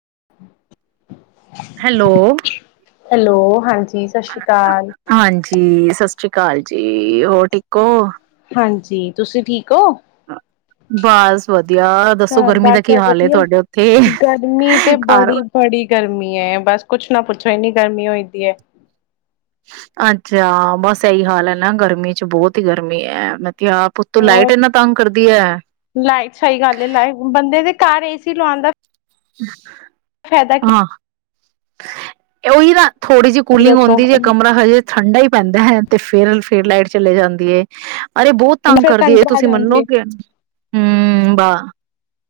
[inaudible] Hello. Hello ਹਾਂਜੀ। ਸਤਿ ਸ਼੍ਰੀ ਅਕਾਲ। ਹਾਂਜੀ। ਸ ਸਤਿ ਸ੍ਰੀ ਅਕਾਲ ਜੀ, ਹੋਰ, ਠੀਕ ਓ? ਹਾਂਜੀ। ਤੁਸੀਂ ਠੀਕ ਹੋ? ਬਸ ਵਧਆ ਘਰ- ਬਾਰ ਸਭ ਵਧੀਆ, ਉੱਥੇ ਗਰਮੀ ਤੇ ਘਰ ਬੜੀ- ਬੜੀ ਗਰਮੀ ਹੈ, ਬਸ ਕੁੱਛ ਨਾ ਪੁੱਛੋਨੀ ਗਰਮੀ ਹੋਈ ਦੀ ਹੈ ਅੱਛਾ‌। ਬਾਸ ਇਹੀ ਹਾਲ ਹੈ ਨਾ, ਗਰਮੀ ਚ ਬਹੁਤ ਹੀ ਗਰਮੀ ਹੈ। ਮ ਤੇ ਆਪ ਊਤੋਂ ਹੋਰ ਲਾਈਟ ਇੰਨਾ ਤੰਗ ਕਰਦੀ ਐ। ਲਾਈਟ ਸਹੀ ਗੱਲ ਹੈ ਲਾਈ ਬੰਦੇ ਦੇ ਘਰ ਏ ਸੀ ਲਵਾਂਦਾ [inaudible] ਫਾਇਦਾ ਕੀ ਹਾਂ ਉਹੀ ਨਾ ਥੋੜ੍ਹੀ ਜਿਹੀ ਕੀ ਕੂਲਿੰਗ ਦੱਸੋ ਹਉਂਦੀ ਜੇ, ਕਮਰਾ ਹਜੇ ਠੰਡਾ ਹੀ ਪੈਂਦਾ ਹੈ, ਤੇ ਫਿਰ ਫਿਰ ਲਾਈਟ ਚਲੇ ਜਾਂਦੀ ਏ ਅਰੇ ਬਹੁਤ ਤੰਗ ਫਿਰ ਕਰਦੀ ਇਹ ਘੰਟੇ ਬਾਅਦ ਤੁਸੀਂ ਆਉਂਦੀ ਮੰਨੋਗੇ, ਹੂੰ, ਵਾਹ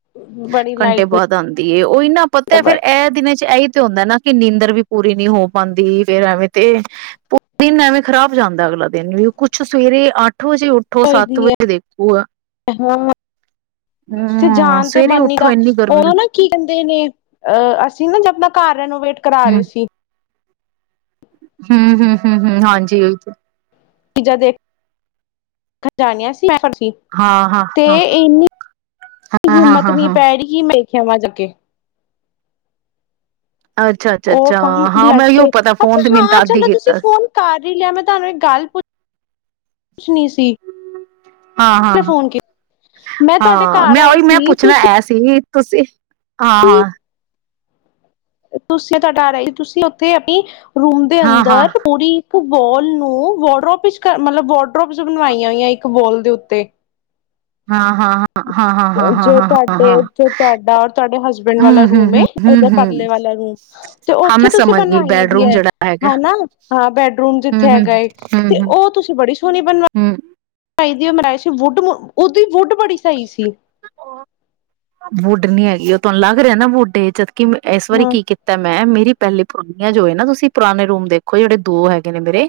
ਹੈ। ਬੜੀ ਘੰਟੇ ਲਾਈਟ ਬਾਅਦ ਆਉਂਦੇ ਤੇ ਉਈ, ਨਾ ਪੱਤਾ ਫੇਰ ਐ ਦਿਨਾਂ' ਚ ਇਹੀ ਤੇ ਹੁੰਦਾ ਨਾ ਕਿ, ਨੀਂਦਰ ਵੀ ਪੂਰੀ ਨਹੀਂ ਹੋ ਪਾਂਦੀ ਫੇਰ, ਐਵੇਂ ਤੇ ਦਿਨ ਐਵੇਂ ਖਰਾਬ ਜਾਂਦਾ ਅਗਲਾ ਦਿਨ ਵੀ ਕੁੱਛ ਸਵੇਰੇ ਅੱਠ ਅੱਠੋ ਵਜੇ- ਉੱਠੋ ਸੱਤ ਹੋਦੀ ਹੈ ਵਜੇ, ਦੇਖੋ ਆ ਹਾਂ ਹੰ, ਉੱਥੇ ਹਾਂ ਜਾਣ ਤੇ ਸਵੇਰੇ ਮਨ ਨੀ ਦਾ ਉੱਠੋ ਇੰਨੀ ਗਰਮੀ ਉਦੋਂ ਨਾ ਕੀ ਕਹਿੰਦੇ ਨੇ, ਅਹ ਅਸੀਂ ਨਾ, ਜਦ ਆਪਣਾ ਘਰ ਰੈਨੋਵੇਟ ਕਰਾ ਰਹੇ ਸੀ। ਹੂੰ, ਹੂੰ, ਹੰ, ਹ ਹਾਂਜੀ ਉਈ ਚੀਜ਼ਾਂ ਦੇਖ ਖਜਾਣੀਆਂ ਸੀ ਮੈਂ ਹਾਂ-ਹਾਂ, ਹਾਂ-ਹਾਂ-ਹਾਂ-ਹਾਂ-ਹਾਂ ਤੇ, ਇੰਨੀ ਅੱਛਾ-ਅੱਛਾ-ਅੱਛਾ ਹਾਂ ਹਾਂ ਹਿੰਮਤ ਹਾਂ ਨੀ ਪੈ ਹਾਂ ਰਹੀ ਸੀ, ਮੇ ਖਵਾਂ ਚ ਕੇ ਅੱਛਾ ਅੱਛਾ ਉਹ ਅੱਛਾ ਕੰਮ ਹਾਂ ਮੈਂ ਉਹੀਓ ਲਟਕੇ। ਪਤਾ ਫੋਨ ਅੱਛਾ ਤੇ ਮੈਨੂੰ ਹਾਂ ਤਦ ਹੀ ਚਲੋ, ਤੁਸੀਂ ਕੀਤਾ ਸੀ ਫੋਨ ਕਰ ਹੀ ਲਿਆ ਮੈਂ, ਤੁਹਾਨੂੰ ਇੱਕ ਗੱਲ ਪੁੱਛ ਸੀ ਨ ਹਾਂ- ਮੈਂ ਤੁਹਾਡੇ ਹਾਂ-ਹਾਂ ਘਰ ਮੈਂ ਆਈ ਉਹੀ, ਮੈਂ ਸੀ ਪੁੱਛਣਾ ਤੁਸੀਂ ਆ ਸੀ। ਤੁਸੀਂ ਹਾਂ ਹਾਂ ਤੁਸੀਂ ਤੁਹਾਡਾ ਲਈ ਤੁਸੀਂ ਉੱਥੇ ਆਪਣੀ ਰੂਮ ਦੇ ਹਾਂ-ਹਾਂ, ਅੰਦਰ ਪੂਰੀ ਬੋਲ ਨੂੰ ਵਾਰਡਰੋਪ ਵਿੱਚ ਕਰ ਮਤਲਬ ਵਡਰੋ ਟਪ ਬਣਵਾਈਆਂ ਹੋਈਆ ਇੱਕ ਵੋਲ ਦੇ ਉੱਤੇ ਤੇ [inaudible] ਹਾਂ ਹਾਂ ਹਾਂ ਜੋ ਤੁਹਾਡੇ ਤੁਹਾਡਾ ਤੁਹਾਡੇ ਹਸਬੈਂਡ ਵਾਲਾ ਹੂੰ, ਹੂੰ, ਰੂਮ ਹੂੰ, ਹੂੰ, ਓਦਾ ਹੂੰ ਪਰਲੇ ਵਾਲਾ ਰੂਮ ਤੇ ਹਾਂ ਉਓਥੇ ਮੈਂ ਤੁਸੀਂ ਸਮਝ ਗਈ ਬਣਵਾਈਆਂ ਦੀ ਬੈਡਰੂਮ ਹੈ ਜਿਹੜਾ ਹੈਗਾ ਹਾਂ ਬੈਡਰੂਮ ਹੂੰ, ਜਿਥੇ ਹੂੰ, ਹੈਗਾ ਹੂੰ, ਤੇ ਹੂੰ, ਉਹ ਤੁਸੀਂ ਬੜੀ ਸੋਹਣੀ ਬਣਵਾ ਹੂੰ। ਬਣਾਏ ਸੀ ਵੁਡ ਉਹਦੀ ਵੁਡ ਵੁਡ ੀ ਹੈਗੀ ਉਹ ਤੁਹਾਨੂੰ ਲੱਗ ਰਿਹਾ ਨਾ ਵੁਡ ਹੈ ਜਦ ਕਿ ਇਸ ਵਾਰੀ ਹਾਂ ਕੀ ਕੀਤਾ ਮੈਂ ਮੇਰੀ ਪਹਿਲੀ ਪਰੋਲੀਆਂ ਜੋ ਹੈ ਨਾ ਤੁਸੀਂ ਪੁਰਾਣੇ ਰੂਮ ਦੇਖੋ ਜਿਹੜੇ ਦੋ ਹੈਗੇ ਨੇ ਮੇਰੇ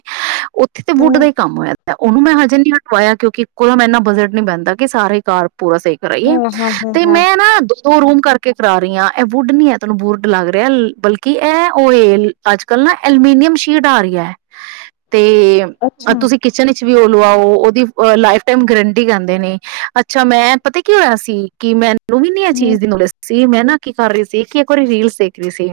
ਉੱਥੇ ਤੇ ਵੁਡ ਦਾ ਹਮ ਹੀ ਕੰਮ ਹੋਇਆ ਤੇ ਉਹਨੂੰੈਂ ਹਜੇ ਨਹੀਂ ਹਟਵਾਇਆ ਕਿਉਂਕਿ ਇੱਕੋਂ ਮੈਂ ਇੰਨਾ ਬਜਟ ਨੀ ਬਹਿੰਦਾ ਕਿ ਸਾਰੇ ਘਰ ਪੂਰਾ ਸਹੀ ਕਰਾਈਏ ਹਾਂ ਹਾਂ ਹਾਂ ਤੇ ਹਾਂ ਮੈਂ ਨਾੋ ਦੋ ਰੂਮ ਕਰਕੇ ਕਰਾ ਰਹੀਆਂ ਇਹ ਵੁਡ ਨੀ ਹੈ ਤੁਹਨੂੰ ਵੁਡ ਲੱਗ ਰਿਹਾ ਬਲਕਿ ਇਹ ਓ ਏ ਅੱਜ ਕੱਲ ਨਾ ਅਲਮੀਨੀਅਮ ਸ਼ੀਟ ਆ ਰਹੀ ਹੈ ਤੇ ਅੱਛਾ ਤੁਸੀਂ ਕਿਚਨ ਵਿੱਚ ਵੀ ਹੋ ਲਵਾਓ ਉਹਦੀ ਲਾਈਫ ਟਾਈਮ ਗਰੰਟੀ ਕਹਿੰਦੇ ਨੇ ਤਾਂ ਮੈਂ ਪਤਾ ਕੀ ਹੋਇਆ ਸੀ ਕਿ ਮੈਂ ਉਹ ਵੀ ਅਨਿਆ ਹਮ ਚੀਜ਼ ਦੀ ਨੋਲੇਜ ਇਹ ਮੈਂ ਨਾ ਕੀ ਕਰ ਰਹੀ ਸੀ ਕਿ ਇੱਕ ਵਾਰੀ ਰੀਲ ਦੇਖ ਰਹੀ ਸੀ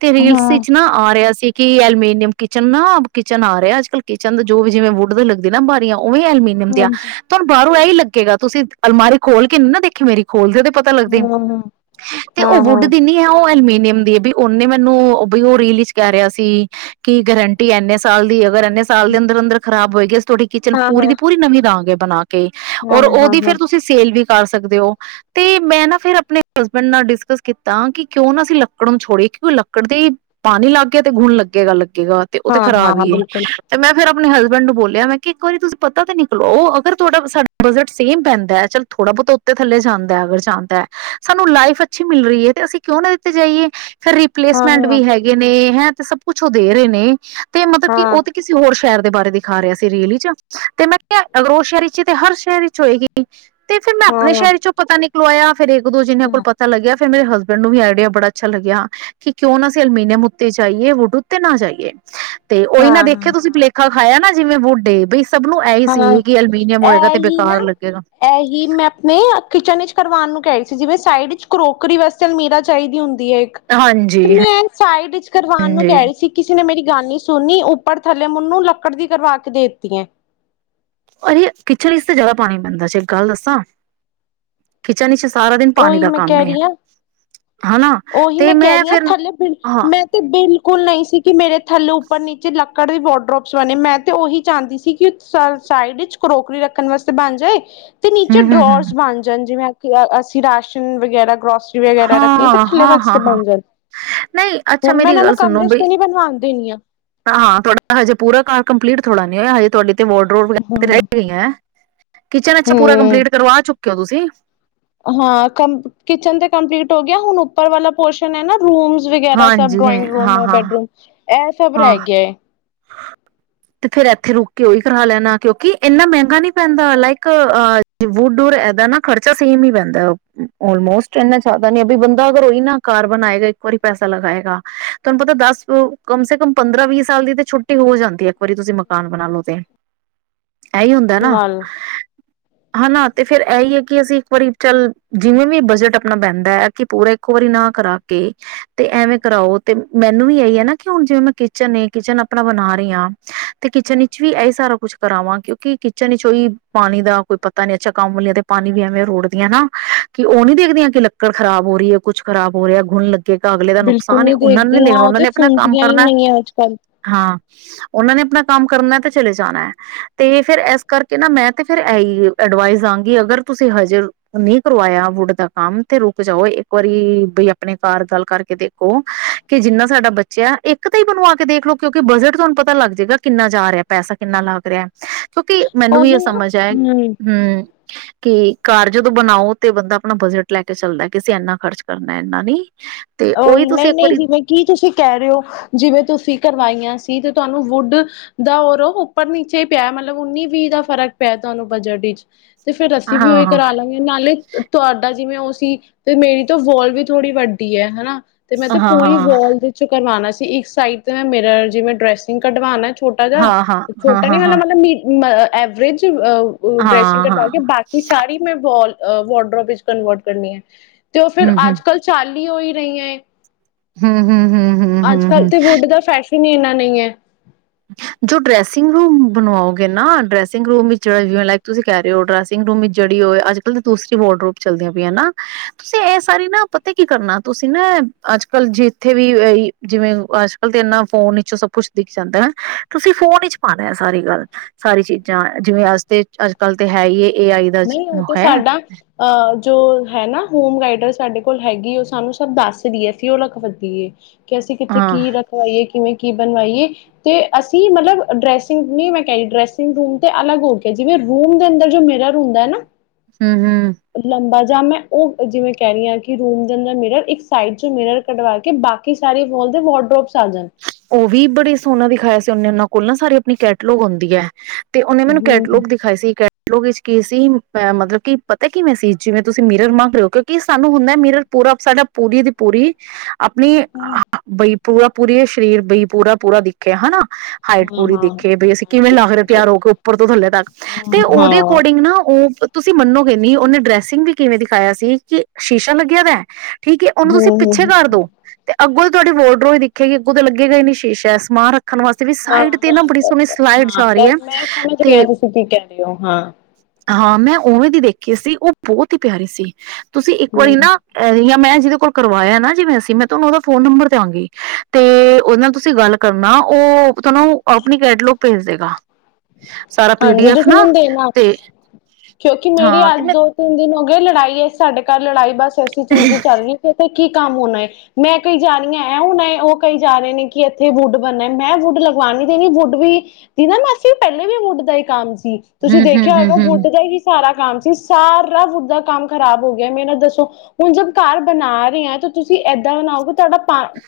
ਤੇ ਰੀਲ ਹਾਂ ਸੇ ਚ ਨਾ ਆ ਰਿਹਾ ਸੀ ਕੀ ਐਲਮੇਨੀਅਮ ਕਿਚਨ ਨਾ ਕਿਚਨ ਆ ਰਿਹਾ ਅੱਜ ਕੱਲ ਕਿ ਚੰਨ ਜੋ ਵੀ ਜਿਵੇਂ ਵੁੱਡ ਦੇ ਲੱਗਦੇ ਨੀ ਬਾਰਿਆ ਉਹ ਵੀ ਐਲਮੀਨੀਅਮ ਦੇ ਆ ਹਾਂਜੀ ਤੁਹਾਨੂੰ ਇਹੀ ਲੱਗੇਗਾ ਤੁਸੀਂ ਅਲਮਾਰੀ ਖੋਲ ਕੇ ਨਾ ਦੇਖੀ ਮੇਰੀ ਕੋਲ ਦੇ ਪਤਾ ਲੱਗਦੀਆਂ ਹਾਂ ਹਾਂ ਤੇ ਹਾਂ ਉਹ ਹਾਂ ਵੁੱਡ ਦੀ ਨਹੀਂ ਹੈ ਉਹ ਐਲੀਮਿਨੀਅਮ ਹੁੰਦੀ ਹ ਵੀ ਉਹਨੇ ਮੈਨੂੰ ਰਿਲੀਜ਼ ਕਹਿ ਰਿਹਾ ਸੀ ਕਿ ਗਰੰਟੀ ਇੰਨੇ ਸਾਲ ਦੀ ਅਗਰ ਇੰਨੇ ਸਾਲ ਦੇ ਅੰਦਰ ਅੰਦਰ ਖਰਾਬ ਹੋਏਗੀ ਤੁਹਾਡੀ ਕਿਚਨ ਹਾਂ ਹਾਂ ਹਾਂ ਪੂਰੀ ਦੀ ਪੂਰੀ ਨਵੀਂ ਦਾਂ ਗੇ ਨਾ [inaudible] ਹਾਂ ਔਰ ਉਹ ਹਾਂ ਫੇਰ ਹਾਂ ਤੁਸੀਂ ਸੇਲ ਵੀ ਬਣ ਸਕਦੇ ਹੋ ਤੇ ਮੈਂ ਨਾ ਫਿਰ ਆਪਣੇ ਹਸਬੈਂਡ ਨਾਲ ਡਿਸਕਸ ਕੀਤਾ ਕਿ ਕਿਉਂ ਨਾ ਅਸੀਂ ਲੱਕੜ ਨੂੰ ਛੋੜੇ ਕਿਉਂ ਲੱਕੜ ਦੇ ਪਾਣੀ ਲੱਗ ਗਿਆ ਤੇ ਗੁਣ ਲੱਗੇਗਾ। ਤੇ ਉਹ ਤੇ ਹਾਂ ਖਰਾਬ ਹਾਂ ਹੀ ਹੈ ਬਿਲਕੁਲ ਤੇ ਮੈਂ ਫਿਰ ਆਪਣੇ ਹਸਬੈਂਡ ਨੂੰ ਬੋਲਿਆ ਮੈਂ ਕਿ ਇੱਕ ਵਾਰੀ ਤੁਸੀਂ ਪਤਾ ਤੇ ਨਿਕਲੋ ਅਗਰ ਤੁਹਾਡਾ ਬਜਟ [unintelligible] ਬੰਦਾ ਚਲ ਥੋੜਾ ਬਹੁਤਾ ਉੱਤੇ ਥੱਲੇ ਜਾਂਦਾ ਫਿਰ ਜਾਂਦਾ ਸਾਨੂੰ ਲਾਈਫ ਅੱਛੀ ਮਿਲ ਰਹੀ ਹੈ ਤੇ ਅਸੀਂ ਕਿਉਂ ਨਾ ਦਿੱਤੀ ਜਾਈਏ। ਫੇਰ ਹਾਂ ਰਿਪਲੇਸਮੈਂਟ ਹਾਂ ਵੀ ਹੈਗੇ ਨੇ ਹੈਂ। ਸਭ ਕੁਝ ਉਹ ਦੇ ਰਹੇ ਨੇ। ਮਤਲਬ ਕਿ ਹਾਂ ਉਹ ਤੇ ਕਿਸੇ ਹੋਰ ਟਾਇਰ ਦੇ ਬਾਰੇ ਦਿਖਾ ਰਿਹਾ ਸੀ ਰੇਲ ਵਿਚ ਤੇ ਮੈਂ ਰੋਸ਼ਨੀ ਤੇ ਹਰ ਸ਼ੈਰੀ [inaudible] ਤੇ ਫਿਰ ਮੈਂ ਹਾਂ ਆਪਣੇ ਹਾਂ ਸ਼ਹਿਰ ਚੋਂ ਪਤਾ ਨੀ [unintelligible] ਫੇਰ ਇੱਕ ਦੋ ਜਿਨਾਂ ਕੋਲ ਹਾਂ ਪਤਾ ਲੱਗਿਆ ਕਹਿੰਦੇ ਹਸਬੈਂਡ ਨੂੰ ਵੀ ਆਈਡੀਆ ਬੜਾ ਅੱਛਾ ਲੱਗਿਆ ਕਿ ਕਿਉਂ ਨਾ ਐਲਮੀਨੀਅਮ ਉੱਤੇ ਜਾਈਏ ਉੱਤੇ ਨਾ ਜਾਈਏ। ਤੇ ਉਹੀ ਨਾ ਹਾਂ ਦੇਖੇ ਤੁਸੀਂ ਪਲੇਖਾ ਖਾਇਆ ਨਾ। ਜਿਵੇਂ ਬੋਡੇ ਬਈ, ਸਭ ਨੂੰ ਇਹੀ ਸੀ ਕਿ ਅਲਮੀਨੀਅਮ ਹੋਏਗਾ ਤੇ ਇਹਨਾ ਬੇਕਾਰ ਨੂੰ ਲੱਗੇਗਾ ਐ ਹੀ ਮੈਂ ਆਪਣੇ ਕਿਚਨ ਵਿੱਚ ਕਰਾਣ ਨੂੰ ਕਹਿ ਰਹੀ ਸੀ ਜਿਵੇਂ ਸਾਈਡ ਚ ਕਰੋਕਰੀਏਸ ਤੇ ਅਲਮੀਰਾ ਚਾਹੀਦੀ ਹੁੰਦੀ ਦੇਖ, ਤੇ ਹਾਂਜੀ ਮੈਂ ਸਾਈਡ ਚ ਕਰਾਣ ਨੂੰ ਹਾਂਜੀ ਕਹਿ ਰਹੀ ਸੀ ਕਿਸੇ ਨੇ ਮੇਰੀ ਗੱਲ ਨਹੀਂ ਸੁਣਨੀ ਤੇ ਉੱਪਰ ਥੱਲੇ ਮੈਨੂੰ ਲੱਕੜ ਦੀ ਕਰਵਾ ਕੇ ਦੇ ਤੀ ਆਂ। ਅ ਕਿਚਨ ਚ ਤੇ ਜਿਆਦਾ ਪਾਣੀ ਪੈਂਦਾ ਜੇ ਇੱਕ ਗੱਲ ਦੱਸਾਂ, ਕਿਚਨ ਚ ਉਹੀ ਮੈਂ ਕਹਿ ਰਹੀ ਹਾਂ, ਹਨਾ ਉਹੀ ਤੇ ਮੈਂ ਕਹਿ ਰਹੀ ਹਾਂ, ਫਿਰ ਥੱਲੇ ਬ ਹਾਂ ਮੈਂ ਤੇ ਬਿਲੁ ਕੁਲ ਨਹੀਂ ਸੀ। ਕਿ ਮੇਰੇ ਥੱਲੋ ਉਪਰ ਨੀਚੇ ਲ ਵਾਰਡ੍ਰੋਬਸ ਬਣੇ ਮੈਂ ਤੇ ਉਹੀ ਚਾਹੁੰਦੀ ਸੀ ਕਿ ਸਾਈਡ ਵਿਚ ਕਰੋਕਰੀ ਰੱਖਣ ਵਾਸਤੇ ਬਣ ਜਾਏ। ਤੇ ਹੂੰ ਨੀਚੇ ਹੂੰ ਹੂੰ ਡਰੋਰਸ ਬਣ ਜਾਣ ਜਿਵੇਂ ਕਿਆ ਅ ਰਾਸ਼ਨ ਵਗੈਰਾ, ਰੱਖਣੀ ਤੇ ਹਾਂ, ਥੱਲੇ ਹਾਂ, ਵਾਸਤੇ ਹਾਂ-ਹਾਂ, ਬਣ ਜਾਣ ਨਹੀਂ ਅੱਛਾ ਹੁਣ ਮੈਂ ਮੇਰੀ ਇਹਨਾਂ ਨੂੰ ਗੱਲ ਸੁਣੋ ਕਮਰੇ ਚ ਬਈ, ਤੇ ਨੀ ਬਣਵਾਣ ਦੇਣੀ ਆ। ਹਾਂ ਤੁਹਾਡਾ ਹਜੇ ਪੂਰਾ ਕਾਰ ਕੰਪਲੀਟ ਥੋੜ੍ਹਾ ਨੇੜਾ ਹਜੇ ਤੁਹਾਡੇ ਵੋਡਰੋਬ ਵਗੈਰਾ ਹੂੰ। ਤੇ ਰਹਿ ਗਈਆ ਐ, ਕਿਚਨ ਅੱਛਾ ਪੂਰਾ ਹੂੰ। ਕੰਪਲੀਟ ਕਰਵਾ ਚੁੱਕੇ ਹੋ ਤੁਸੀ। ਹਾਂ ਕਮ ਕਿਚਨ ਤੇ ਕੰਪਲੀਟ ਹੋ ਗਿਆ ਹੁਣ ਉੱਪਰ ਵਾਲਾ ਪੋਰਸ਼ਨ ਹੈ ਨਾ ਰੂਮਸ ਵਗੈਰਾ ਸਭ ਹਾਂਜੀ ਡਰਾਇੰਗ ਰੂਮ ਹਾਂ ਹੈ ਹਾਂ ਬੈਡਰੂਮ ਇਹ ਸਭ ਹਾਂ ਰਹਿ ਗਿਆ ਏ। ਤੇ ਫਿਰ ਇੱਥੇ ਰੁਕ ਕੇ ਉਹੀ ਕਰਾ ਲੈਨਾ, ਕਿਉਂਕਿ ਇੰਨਾ ਮਹਿੰਗਾ ਨੀ ਪੈਂਦਾ ਲਾਈਕ ਅ ਵੁਡ ਔਰ ਇਦਾ ਨਾ ਖਰਚਾ ਸੇਮ ਹੀ ਪੈਂਦਾ, ਆਲਮੋਸਟ ਇਨਾ ਜ਼ਿਆਦਾ ਨੀ ਬੰਦਾ ਅਗਰ ਉਹੀ ਨਾ ਘਰ ਬਣਾਏਗਾ, ਇੱਕ ਵਾਰੀ ਪੈਸਾ ਲਗਾਏਗਾ ਤੁਹਾਨੂੰ ਪਤਾ ਦਸ ਕਮ ਸੇ ਕਮ ਪੰਦਰਾਂ ਵੀਹ ਸਾਲ ਦੀ। ਛੁੱਟੀ ਹੋ ਜਾਂਦੀ ਹੈ। ਵਾਰੀ ਤੁਸੀਂ ਮਕਾਨ ਬਣਾ ਲੋ ਤੇ ਇਹੀ ਹੁੰਦੈ ਨਾ। ਨਾਲ ਹੈਨਾ ਤੇ ਫੇਰ ਇਹੀ ਹੈ ਕਿ ਅਸੀਂ, ਇੱਕ ਵਾਰੀ ਚੱਲ ਜਿਵੇਂ ਵੀ ਬਜਟ ਆਪਣਾ ਬਹਿੰਦਾ ਹੈ ਕਿ, ਪੂਰਾ ਇੱਕੋ ਵਾਰੀ ਨਾ ਕਰਾ ਕੇ ਤੇ ਐਵੇਂ ਕਰਾਓ, ਤੇ ਮੈਨੂੰ ਵੀ ਇਹੀ ਹੈ ਨਾ ਕਿ, ਹੁਣ ਜਿਵੇਂ ਮੈਂ ਕਿਚਨ ਏ, ਕਿਚਨ ਅਪ ਆਪਨਾ ਬਨਾ ਰਹੀ ਹਾਂ। ਤੇ ਕਿਚਨ ਇਚ ਵੀ, ਇਹੀ ਸਾਰਾ ਕੁਛ ਕਰਾਵਾਂ ਕਿਉ। ਕਿ ਕਿਚਨ ਵਿੱਚ ਕੋਈ ਪਾਣੀ ਦਾ ਕੋਈ ਪਤਾ ਨੀ, ਅੱਛਾ ਕੰਮ ਵਾਲੀਆਂ ਤੇ ਪਾਣੀ ਵੀ ਐਵੇਂ ਰੋੜਦੀਐ ਨਾ ਕਿ ਉਹ ਨੀ ਦੇਖਦੀਆਂ ਕਿ, ਲੱਕੜ ਖਰਾਬ ਹੋ ਰਹੀ ਹੈ, ਕੁੱਛ ਖਰਾਬ ਹੋ ਰਿਹਾ, ਗੁਣ ਲੱਗੇਗਾ ਅਗਲੇ ਦਾ ਬਿਲਕੁਲ ਨੁਕਸਾਨ ਨੀ ਉਹਨਾਂ ਨੇ ਨੀ ਦੇਖਦੀਆਂ ਦੇਖਣਾ ਉਹ ਉਹਨਾਂ ਤੇ ਨੇ ਆਪਣਾ ਕੰਮ ਸੁਣਦੀਆਂ ਹੀ ਕਰਨਾ। ਨਹੀਂ ਅੱਜ ਕੱਲ ਹਾਂ, ਉਹਨਾਂ ਨੇ ਆਪਣਾ ਕੰਮ ਕਰਨੈ ਤੇ ਚਲੇ ਜਾਣਾ ਹੈ, ਤੇ ਫੇਰ ਇਸ ਕਰਕੇ ਨਾ ਮੈਂ ਤੇ ਫਿਰ ਇਹੀ ਅਡਵਾਈਸ ਦਾਂਗੀ, ਅਗਰ ਤੁਸੀਂ ਹਜੇ ਨਹੀਂ ਕਰਵਾਇਆ ਵੁੱਡ ਦਾ ਕੰਮ ਤੇ ਰੁਕ ਜਾਓ, ਇੱਕ ਵਾਰੀ ਬਈ ਆਪਣੇ ਘਰ ਗਲ ਕਰਕੇ ਦੇਖੋ ਕਿ, ਜਿੰਨਾ ਸਾਡਾ ਬੱਚਿਆਂ ਇੱਕ ਤੇ ਹੀ ਬਣਵਾ ਕੇ ਦੇਖ ਲੋ। ਕਿਉਂਕਿ, ਬਜਟ ਤੁਹਾਨੂੰ ਪਤਾ ਲੱਗ ਜਾਏਗਾ, ਕਿਨਾ ਜਾ ਰਿਹਾ ਪੈਸਾ ਕਿੰਨਾ ਲੱਗ ਰਿਹਾ ਹੈ। ਕਿਉਂਕਿ, ਮੈਨੂੰ ਵੀ ਇਹ ਉਹੀ ਨਾ ਸਮਝ ਆਇਆ, ਹੂੰ। ਹਮ ਕਿ ਘਰ ਜਦੋਂ ਬਣਾਓ, ਤੇ ਬੰਦਾ ਆਪਣਾ ਬਜਟ ਲੈ ਕੇ ਚੱਲਦਾ ਕਿ, ਅਸੀਂ ਇੰਨਾ ਖਰਚ ਕਰਨਾ ਇਨਾ ਨਹੀਂ। ਓਹੀ, ਨਈਂ ਨਈੰ ਜਿਵੇਂ ਕੀ ਤੁਸੀਂ ਕਹਿ ਰਹੇ ਹੋ, ਜਿਵੇਂ ਤੁਸੀਂ ਕਰਵਾਈਆਂ ਸ ਸੀ ਤੇ ਤੁਹਾਨੂੰ ਵੁੱਡ ਦਾ ਔਰ ਓਹ ਉੱਪਰ ਨੀਚੇ ਹੀ ਪਿਆ ਮਤਲਬ, ਉੱਨੀ ਵੀਹ ਦਾ ਫ਼ਰਕ ਪਿਆ ਤੁਹਾਨੂੰ ਬਜਟ ਵਿਚ। ਤੇ ਫੇਰ ਅਸੀਂ ਵੀ ਉਹੀ ਹਾਂ-ਹਾਂ, ਕਰਾ ਲਾਂਗੇ, ਨਾਲੇ ਤੁਹਾਡਾ ਜਿਵੇਂ ਓਸ ਸੀ ਤੇ ਮੇਰੀ ਤੇ ਵੋਲ ਵੀ ਥੋੜੀ ਵੱਡੀ ਡੀ ਹੈ ਹੈਨਾ ਤੇ ਮੈਂ ਤੇ ਪੂਰੀ ਹਾਂ-ਹਾਂ ਵਾੱਲ ਵਿਚੋਂ ਕਰਵਾਉਣਾ ਸੀ। ਤੇ ਇੱਕ ਸਾਈਡ ਤੇ ਮੈਂ ਮਿਰਰ, ਜਿਵੇਂ ਡਰੈਸਿੰਗ ਕਢਵਾਉਣੈ ਛੋਟਾ ਜਾ, ਹਾਂ, ਹਾਂ, ਹਾਂ, ਛੋਟਾ ਹਾਂ, ਨਹੀਂ ਮ ਹਾਂ, ਮਤਲਬ ਮ ਐਵਰੇਜ ਈ ਅ ਡਰੈਸਿੰਗ ਹਾਂ, ਕਰਵਾ ਕੇ, ਹਾਂ, ਬਾਕੀ ਸਾਰੀ ਮੈਂ ਵੋਲ ਅ ਵੋਡਰੋਪ ਵਿੱਚ ਕਨਵਰਟ ਕਰਨੀ ਐ। ਤੇ ਉਹ ਫਿਰ ਹੂੰ, ਅੱਜ -ਕੱਲ੍ਹ ਚਲ ਹੀ ਓਹੀ ਰਹੀਆਂ ਐਂ। ਹੂੰ-ਹੂੰ-ਹੂੰ-ਹੂੰ-ਹੂੰ-ਹੂੰ। ਨਈ ਐ। ਜੋ ਡਰੈਸਿੰਗ ਰੂਮ ਬਣਵਾਓਗੇ ਨਾ, ਡਰੈਸਿੰਗ ਰੂਮ ਵਿੱਚ ਜਿਵੇਂ ਲਾਈਕ ਤੁਸੀਂ ਕਹਿ ਰਹੇ ਹੋ, ਡਰੈਸਿੰਗ ਰੂਮ ਵਿੱਚ ਜੜੀ ਹੋਏ ਅੱਜ -ਕੱਲ ਤਾਂ ਦੂਸਰੀ ਵਾਰਡਰੋਪ ਚੱਲਦੀਆਂ ਪਈਆਂ ਨਾ, ਤੁਸੀਂ ਇਹ ਸਾਰੀ ਨਾ ਪਤਾ ਕੀ ਕਰਨਾ ਤੁਸੀਂ ਨਾ, ਅੱਜ- ਕੱਲ ਜਿੱਥੇ ਵੀ ਜਿਵੇਂ ਅੱਜ ਕਲ ਤੇ ਇੰਨਾ ਫੋਨ ਵਿਚੋਂ ਸਭ ਕੁੱਛ ਦਿਖ ਜਾਂਦਾ। ਤੁਸੀਂ ਫੋਨ ਵਿਚ ਪਾਨੈ ਆ ਸਾਰੀ ਗੱਲ, ਸਾਰੀ ਚੀਜ਼ਾਂ ਜਿਵੇਂ ਅੱਜ ਤੇ ਅੱਜ ਕੱਲ ਤੇ ਹੈ ਹੀ ਏ। ਆਈ ਦਾ ਨਈ ਓ ਜ- ਤਾਂ ਹੈ ਸਾਡਾ, ਅ ਜੋ ਹੈਨਾ ਹੋਮ ਗਾਈਡਸ ਸਾਡੇ ਕੋਲ ਹੈਗੀ ਏ, ਓ ਸਾਨੂੰ ਸਭ ਦੱਸਦੀ ਐ [unintelligible] ਕਿ ਅਸੀਂ, ਕਿੱਥੇ ਹਾਂ, ਕੀ ਰਖਵਾਈਏ? ਕਿਵੇਂ ਕੀ ਬਣਵਾਈਏ, ਤੇ ਅਸੀਂ ਮਤਲਬ ਡਰੈਸਿੰਗ ਨੀ ਮੈਂ ਕਹਿ ਰੀ, ਡਰੈਸਿੰਗ ਰੂਮ ਤੇ ਅਲੱਗ ਹੋ ਗਿਆ ਜਿਵੇਂ, ਰੂਮ ਦੇ ਅੰਦਰ ਜੋ ਮੀਰਰ ਹੁੰਦਾ ਨਾ ਹੂੰ-ਹੂੰ ਲੰਬਾ ਜਾਂ ਮੈਂ ਓ ਓ ਜਿਵੇਂ ਕਹਿ ਰਹੀ ਆ ਕਿ ਰੂਮ ਦੇ ਅੰਦਰ ਮਿਰਰ ਇੱਕ ਸਾਈਡ ਚ ਮੇਰ ਕਢਵਾ ਕੇ ਬਾਕੀ ਸਾਰੇ ਵੋਲ ਦੇ ਵਾਰਡੋਪਸ ਓ ਵੀ ਬੜੇ ਸੋਹਣਾ ਦਿਖਾਇਆ ਸੀ ਉਹਨੇ ਨ ਕੋਲ ਨਾ ਸਾਰੀ ਆਪਣੀ ਕੈਟਲੋਗ ਹੁੰਦੀ ਐ ਤੇ ਓਨੇ ਮੈਨੂੰ ਹਮ ਕੈਟਲੋਗ ਦਿਖਾਏ ਸੀ ਲੋਕ ਵਿੱਚ ਕੀ ਸੀ ਮਤਲਬ ਕਿ ਪਤਾ ਕਿਵੇਂ ਸੀ ਜਿਵੇਂ ਤੁਸੀਂ ਮੀਰਰ ਮੰਗ ਰਹੇ ਓ ਕਿਉਂਕਿ ਸਾਨੂੰ ਹੁੰਦਾ ਮੀਰਰ ਪੂਰਾ ਸਾਡਾ ਪੂਰੀ ਦੀ ਪੂਰੀ ਆਪਣੀ ਬਈ [unintelligible] [inaudible] ਪੂਰੀ ਸਰੀਰ ਬੀ ਪੂਰਾ-ਪੂਰਾ ਦਿਖੇ ਹਨਾ। ਹਾਈਟ ਹਾਂ ਪੂਰੀ ਹਾਂ ਦਿਖੇ ਬਈ ਅਸੀਂ ਕਿਵੇਂ ਹਾਂਜੀ ਲੱਗ ਰਹੇ ਹਾਂ ਹਾਂ ਤਿਆਰ ਹੋ ਕੇ ਉੱਪਰ ਤੋਂ ਥੱਲੇ ਤੱਕ ਤੇ ਓ ਦੇ ਹਮ ਅਕੋਰਡਿੰਗ ਨਾ ਓ ਤੁਸੀਂ ਮੰਨੋਗੇ ਨੀ ਉਨੇ ਡਰੈਸਿੰਗ ਵੀ ਕਿਵੇਂ ਦਿਖਾਇਆ ਸੀ ਕਿ ਸ਼ੀਸ਼ਾ ਲੱਗਿਆ ਵਿਆ ਠੀਕ ਐ ਉਹਨੂੰ ਤੁਸੀਂ ਹਮ ਪਿੱਛੇ ਹਮ ਕਰ ਦੋ ਤੇ ਅੱਗੋਂ ਤੁਹਾਡੀ ਵੋਰਡਰੋ ਈ ਦਿ ਖੇਗੀ ਅੱਗੋ ਤਾਂ ਲੱਗੇਗਾ ਈ ਨੀ ਸ਼ੀਸ਼ਾ ਐ ਸਮਾਨ ਰੱਖ ਹਾਂ-ਹਾਂ-ਹਾਂ ਜਾ ਮੈਂ ਰਹੀ ਹੈ ਮੈਂ ਸਮਝ ਰਹੀ ਤੇ ਆ ਤੁਸੀਂ ਕੀ ਕਹਿ ਰੇ ਓ ਹਾਂ ਹਾਂ ਮੈਂ ਉਵੇਂ ਦੀ ਦੇਖੀ ਸੀ ਓ ਬਹੁਤ ਹੀ ਪਿਆਰੀ ਸੀ। ਤੁਸੀਂ ਇੱਕ ਵਾਰੀ ਹਮ ਨਾ [unintelligible] ਜਿਦੇ ਕੋਲ ਕਰਵਾਇਆ ਨਾ ਜਿਵੇਂ ਸੀਮ ਤੋ ਮੈਂ ਤੁਹਾਨੂੰ ਉਹਦਾ ਫੋਨ ਨੰਬਰ ਦਿਆਂਗੀ। ਤੇ ਉਹਦੇ ਨਾਲ ਤੁਸੀਂ ਗੱਲ ਕਰਨਾ ਉਹ ਤੁਹਾਨੂੰ ਆਪਣੀ ਕੈਟਲੋਗ ਭੇਜ ਦੇਗਾ। ਸਾਰਾ ਪੀ ਡੀ ਹਾਂਜੀ ਜ ਐਫ ਸੁਣਦੇ ਨਾ ਤੇ ਕਿਉਂਕਿ ਮੇਰੀ ਹਾਂ ਅੱਜ ਤੇ ਮੈਂ ਦੋ ਤਿੰਨ ਦਿਨ ਹੋ ਗੇ ਲੜਾਈ ਐ ਸਾਡੇ ਘਰ ਲੜਾਈ ਬਸ ਐਸੀ ਚੀਜ਼ ਚੱਲਦੀ ਕੀ ਕੰਮ ਹੋਣਾ ਹੈ ਮੈਂ ਕਈ ਜਾ ਰਹੀ ਹਾਂ ਐ ਹੁਣਾ ਉਹ ਕਈ ਜਾ ਰਹੇ ਨੇ ਕਿ ਇੱਥੇ ਵਡ ਬਣਨਾ ਮੈਂ ਵੁੱਡ ਲਗਵਾਣੀ ਦੇਣੀ ਵੁੱਡ ਵੀ ਦੀ ਨਾ ਮ ਪਹਿਲੇ ਵੀ ਵੁਡ ਦਾ ਹੀ ਕੰਮ ਸੀ ਤੁਸੀਂ ਹਮ ਹਮ ਦੇਖਿਆ ਹਮ ਹੋਏਗਾ ਹਮ ਫੁੱਡ ਦਾ ਹੀ ਸਾਰਾ ਕੰ ਸੀ ਸਾਰਾ ਵੁਡ ਦਾ ਕੰਮ ਖਰਾਬ ਹੋ ਗਿਆ ਮੇਰੇ ਨਾਲ ਦੱਸੋ ਹੁਣ ਜਦ ਘਰ ਬਣਾ ਰਹੇ ਹ ਤਾਂ ਤੁਸੀਂ ਏਦਾਂ ਬਣਾਓਗੇ ਤੁਹਾਡਾ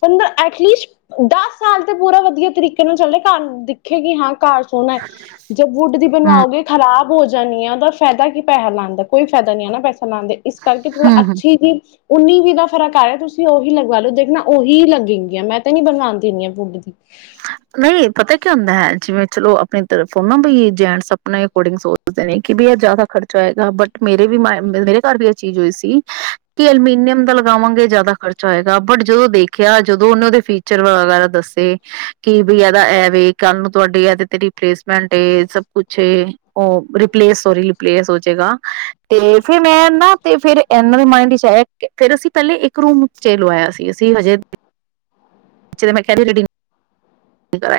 ਪੰਦਰਾਂ ਐਟਲੀਸਟ ਦਸ ਸਾਲ ਤੇ ਪੂਰਾ ਵਧੀਆ ਤਰੀਕੇ ਨਾਲ ਚੱਲ ਰਿਹਾ ਘਰ ਦੇਖੇਗੀ ਹਾਂ ਘਰ ਸੋਣਾ ਜ ਵੁੱਡ ਦੀ ਹਮ ਬਣਵਾਓਗੇ ਖ਼ਰਾਬ ਹੋੋ ਜਾ ਨ ਉਹਦਾ ਫਾਇਦਾ ਕੀ ਪੈਸਾ ਲਾਨ ਦਾ ਕੋਈ ਫਾਇਦਾ ਨੀ ਹੈ ਨਾ ਪੈਸਾ ਸੁਣਾਉਦੇ ਇਸ ਕਰਕੇ ਥੋੜਾ ਹਮ ਹਮ ਅੱਛੀ ਜ ਉੱਨੀ ਵੀ ਦਾ ਫਰਕ ਆ ਰਿਹਾ ਤੁਸੀਂ ਉਹੀ ਲਗਵਾ ਲਓ ਦੇਖਣਾ ਉਹੀ ਲੱਗਗੀਆਂ ਮੈਂ ਤਾਂ ਨੀ ਬਣਵਾਉਣ ਦਿੰਦੀ ਹਾਂ ਵੁਡ ਦੀ ਨਹੀਂ ਪਤਾ ਕੀ ਹੁੰਦਾ ਹੈ ਜਿਵੇਂ ਚਲੋ ਆਪਣੀ ਤਰਫ ਨਾ ਬ ਜੈਂਟਸ ਆਪਣੇ ਅਕੋਰਡਿੰਗ ਸੋਚਦੇ ਨੇ ਕਿ ਬ ਇਹ ਜ਼ਿਆਦਾ ਖਰਚਾ ਹੋਏਗਾ ਬਟ ਮੇਰੇ ਵੀ ਮ ਮੇਰੇ ਘਰ ਵੀ ਇਹ ਚੀਜ਼ ਹੋਈ ਸੀ ਕਿ ਅਲਮੀਨੀਅਮ ਦਾ ਲਗਾਵਾਂਗੇ ਜਿਆਦਾ ਖਰਚਾ ਹੋਏਗਾ ਬਟ ਜਦੋਂ ਦੇਖਿਆ ਜਦੋਂ ਉਹਨੇ ਉਹਦੇ ਫੀਚਰ ਵਗੈਰਾ ਦੱਸੇ ਕਿ ਬਈ ਇਹਦਾ ਐਵੇ ਕੱਲ ਨੂੰ ਤੁਹਾਡੀ ਇਹਦੇ ਤੇ ਰਪਲੇਸਮੈਂਟ ਸਬ ਕੁਛ ਉਹ ਰਪਲੇਸ ਸੋਰੀ ਰਪਲੇਸ ਹੋਜੇਗਾ ਤੇ ਫੇਰ ਮੈਂ ਨਾ ਤੇ ਫਿਰ ਇਹਨਾਂ ਦੇ ਮਾਇੰਡ ਚ ਆਇਆ ਫਿਰ ਅਸੀਂ ਪਹਿਲੇ ਇੱਕ ਰੂਮ ਚ ਲਵਾਇਆ ਸੀ ਅਸੀਂ ਹਜੇ ਮੈਂ ਕਹਿ ਕਕਰ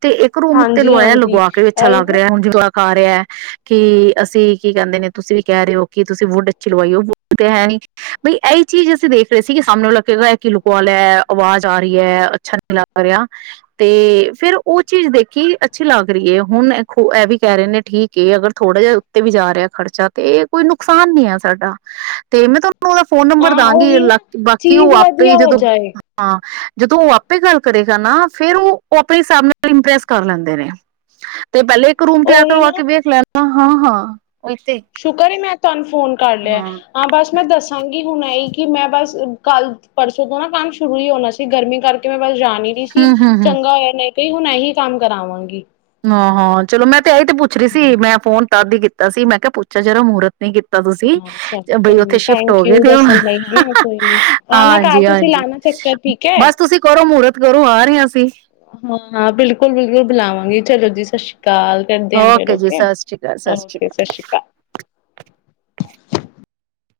ਤੇ ਇੱਕ ਰੂਮ ਉੱਤੇ ਹਾਂਜੀ ਲਵਾਇਆ ਹਾਂਜੀ ਲਗਵਾ ਕੇ ਅੱਛਾ ਇਹੀ ਲੱਗ ਨਾ ਰਿਹਾ ਹੁਣ ਖਾ ਰਿਹਾ ਕਿ ਅਸੀਂ ਕੀ ਕਹਿੰਦੇ ਨੇ ਤੁਸੀਂ ਵੀ ਕਹਿ ਰਹੇ ਹੋ ਕਿ ਤੁਸੀਂ ਵੁੱਡ ਅੱਛੀ ਲਵਾਈਓ ਵੁੱਡ ਤੇ ਹੈ ਨੀ ਬਈ ਇਹੀ ਚੀਜ਼ ਅਸੀਂ ਦੇਖ ਰਹੇ ਸੀ ਕਿ ਸਾਹਮਣੇ ਕਹੇਗਾ ਆ ਕੀ ਲੁਕਵਾ ਲਿਆ ਆਵਾਜ਼ ਆ ਰਹੀ ਹੈ ਅੱਛਾ ਲੱਗ ਰਿਹਾ ਤੇ ਫੇਰ ਉਹ ਚੀਜ਼ ਦੇਖੀ ਅੱਛੀ ਲੱਗ ਰਹੀ ਹੈ ਹੁਣ ਇਹ ਵੀ ਕਹਿ ਰਹੇ ਨੇ ਠੀਕ ਏ ਅਗਰ ਥੋੜਾ ਜਿਹਾ ਉੱਤੇ ਵੀ ਜਾ ਰਿਹਾ ਖ਼ਰਚਾ ਤੇ ਇਹ ਕੋਈ ਨੁਕਸਾਨ ਨੀ ਹੈ ਸਾਡਾ ਤੇ ਮੈਂ ਤੁਹਾਨੂੰ ਉਹਦਾ ਫੋਨ ਨੰਬਰ ਹਾਂ ਦਾਂਗੀ ਉਹੀ ਲ ਨਾ ਬਾਕੀ ਉਹ ਚੀਜ਼ ਆਪੇ ਵਧੀਆ ਹੋ ਜਦੋਂ ਜਾਏ ਹਾਂ ਜਦੋਂ ਆ ਆਪੇ ਗੱਲ ਕਰੇਗਾ ਨਾ ਫੇਰ ਉਹ ਆਪਣੇ ਹਿਸਾਬ ਨਾਲ ਇੰਪ੍ਰੈਸ ਕਰ ਲੈਂਦੇ ਨੇ। ਤੇ ਪਹਿਲੇ ਇੱਕ ਰੂਮ ਤੇ ਆ ਉਹੀ ਕਰਵਾ ਨਾ ਕੇ ਵੇਖ ਲੈਣ। ਹਾਂ-ਹਾਂ, ਹਾਂ। ਉਹੀ ਤੇ ਸ਼ੁਕਰ ਏ ਮੈਂ ਧੰਨ ਫੋਨ ਕਰ ਲਿਆ ਹਾਂ ਬਸ ਮੈਂ ਦੱਸਾਂਗੀ ਹੁਣ ਐਈ ਕਿ ਮੈਂ ਬਸ ਕੱਲ-ਪਰਸੋਂ ਤੋਂ ਨਾ ਕੰਮ ਸ਼ੁਰੂ ਹੀ ਹੋਣਾ ਸੀ ਗਰਮੀ ਕਰਕੇ ਮੈਂ [unintelligible] ਜਾ ਨਹੀਂ ਰਹੀ ਸੀ ਹੂੰ ਹੂੰ ਹੂੰ ਚੰਗਾ ਹੋਇਆ ਨਹੀਂ ਕਈ ਹੁਣ ਇਹੀ ਕੰਮ ਕਰਾਵਾਂਗੀ। ਹਾ, ਹਾਂ ਚਲੋ ਮੈਂ ਤੇ ਇਹ ਤੇ ਪੁੱਛ ਰਹੀ ਸੀ ਮੈਂ ਫੋਨ ਤਦ ਹੀ ਕੀਤਾ ਸੀ ਮੈਂ ਕਿਹਾ ਪੂਛਾਂ ਜਰਾ ਮਹੂਰਤ ਨਹੀਂ ਕੀਤਾ ਤੁਸੀਂ ਹਾਂ ਚਲੋ ਬਈ ਕੋਈ ਨੀ ਉੱਥੇ ਸ਼ਿਫਟ ਹੋ ਥੈਂਕ ਗਏ ਯੂ ਦਿਓ ਦੱਸਣ ਲਈ ਹਨਾ ਕੋਈ ਨੀ ਆਣਾ ਘਰ ਤੁਸੀਂ ਹਾਂਜੀ-ਹਾਂਜੀ ਲਾਣਾ ਚੱਕਰ ਠੀਕ ਹੈ ਬਸ ਤੁਸੀਂ ਕਰੋ ਮੂਰਤ ਕਰੋ ਆ ਰਹੇ ਅਸੀ। ਹਾਂ-ਹਾਂ ਬਿਲਕੁਲ-ਬਿਲਕੁਲ ਬੁਲਾਵਾਂਗੀ ਚਲੋ ਜੀ [inaudible] ਕਾਲ ਕਰਦੇ ਆ ਫਿਰ ਜੀ ਓਕੇ, ਸਤਿ ਸ਼੍ਰੀ ਅਕਾਲ ਸਤਿ ਸ਼੍ਰੀ ਅਕਾਲ ਓਕੇ ਸਤ ਸ਼੍ਰੀ ਅਕਾਲ।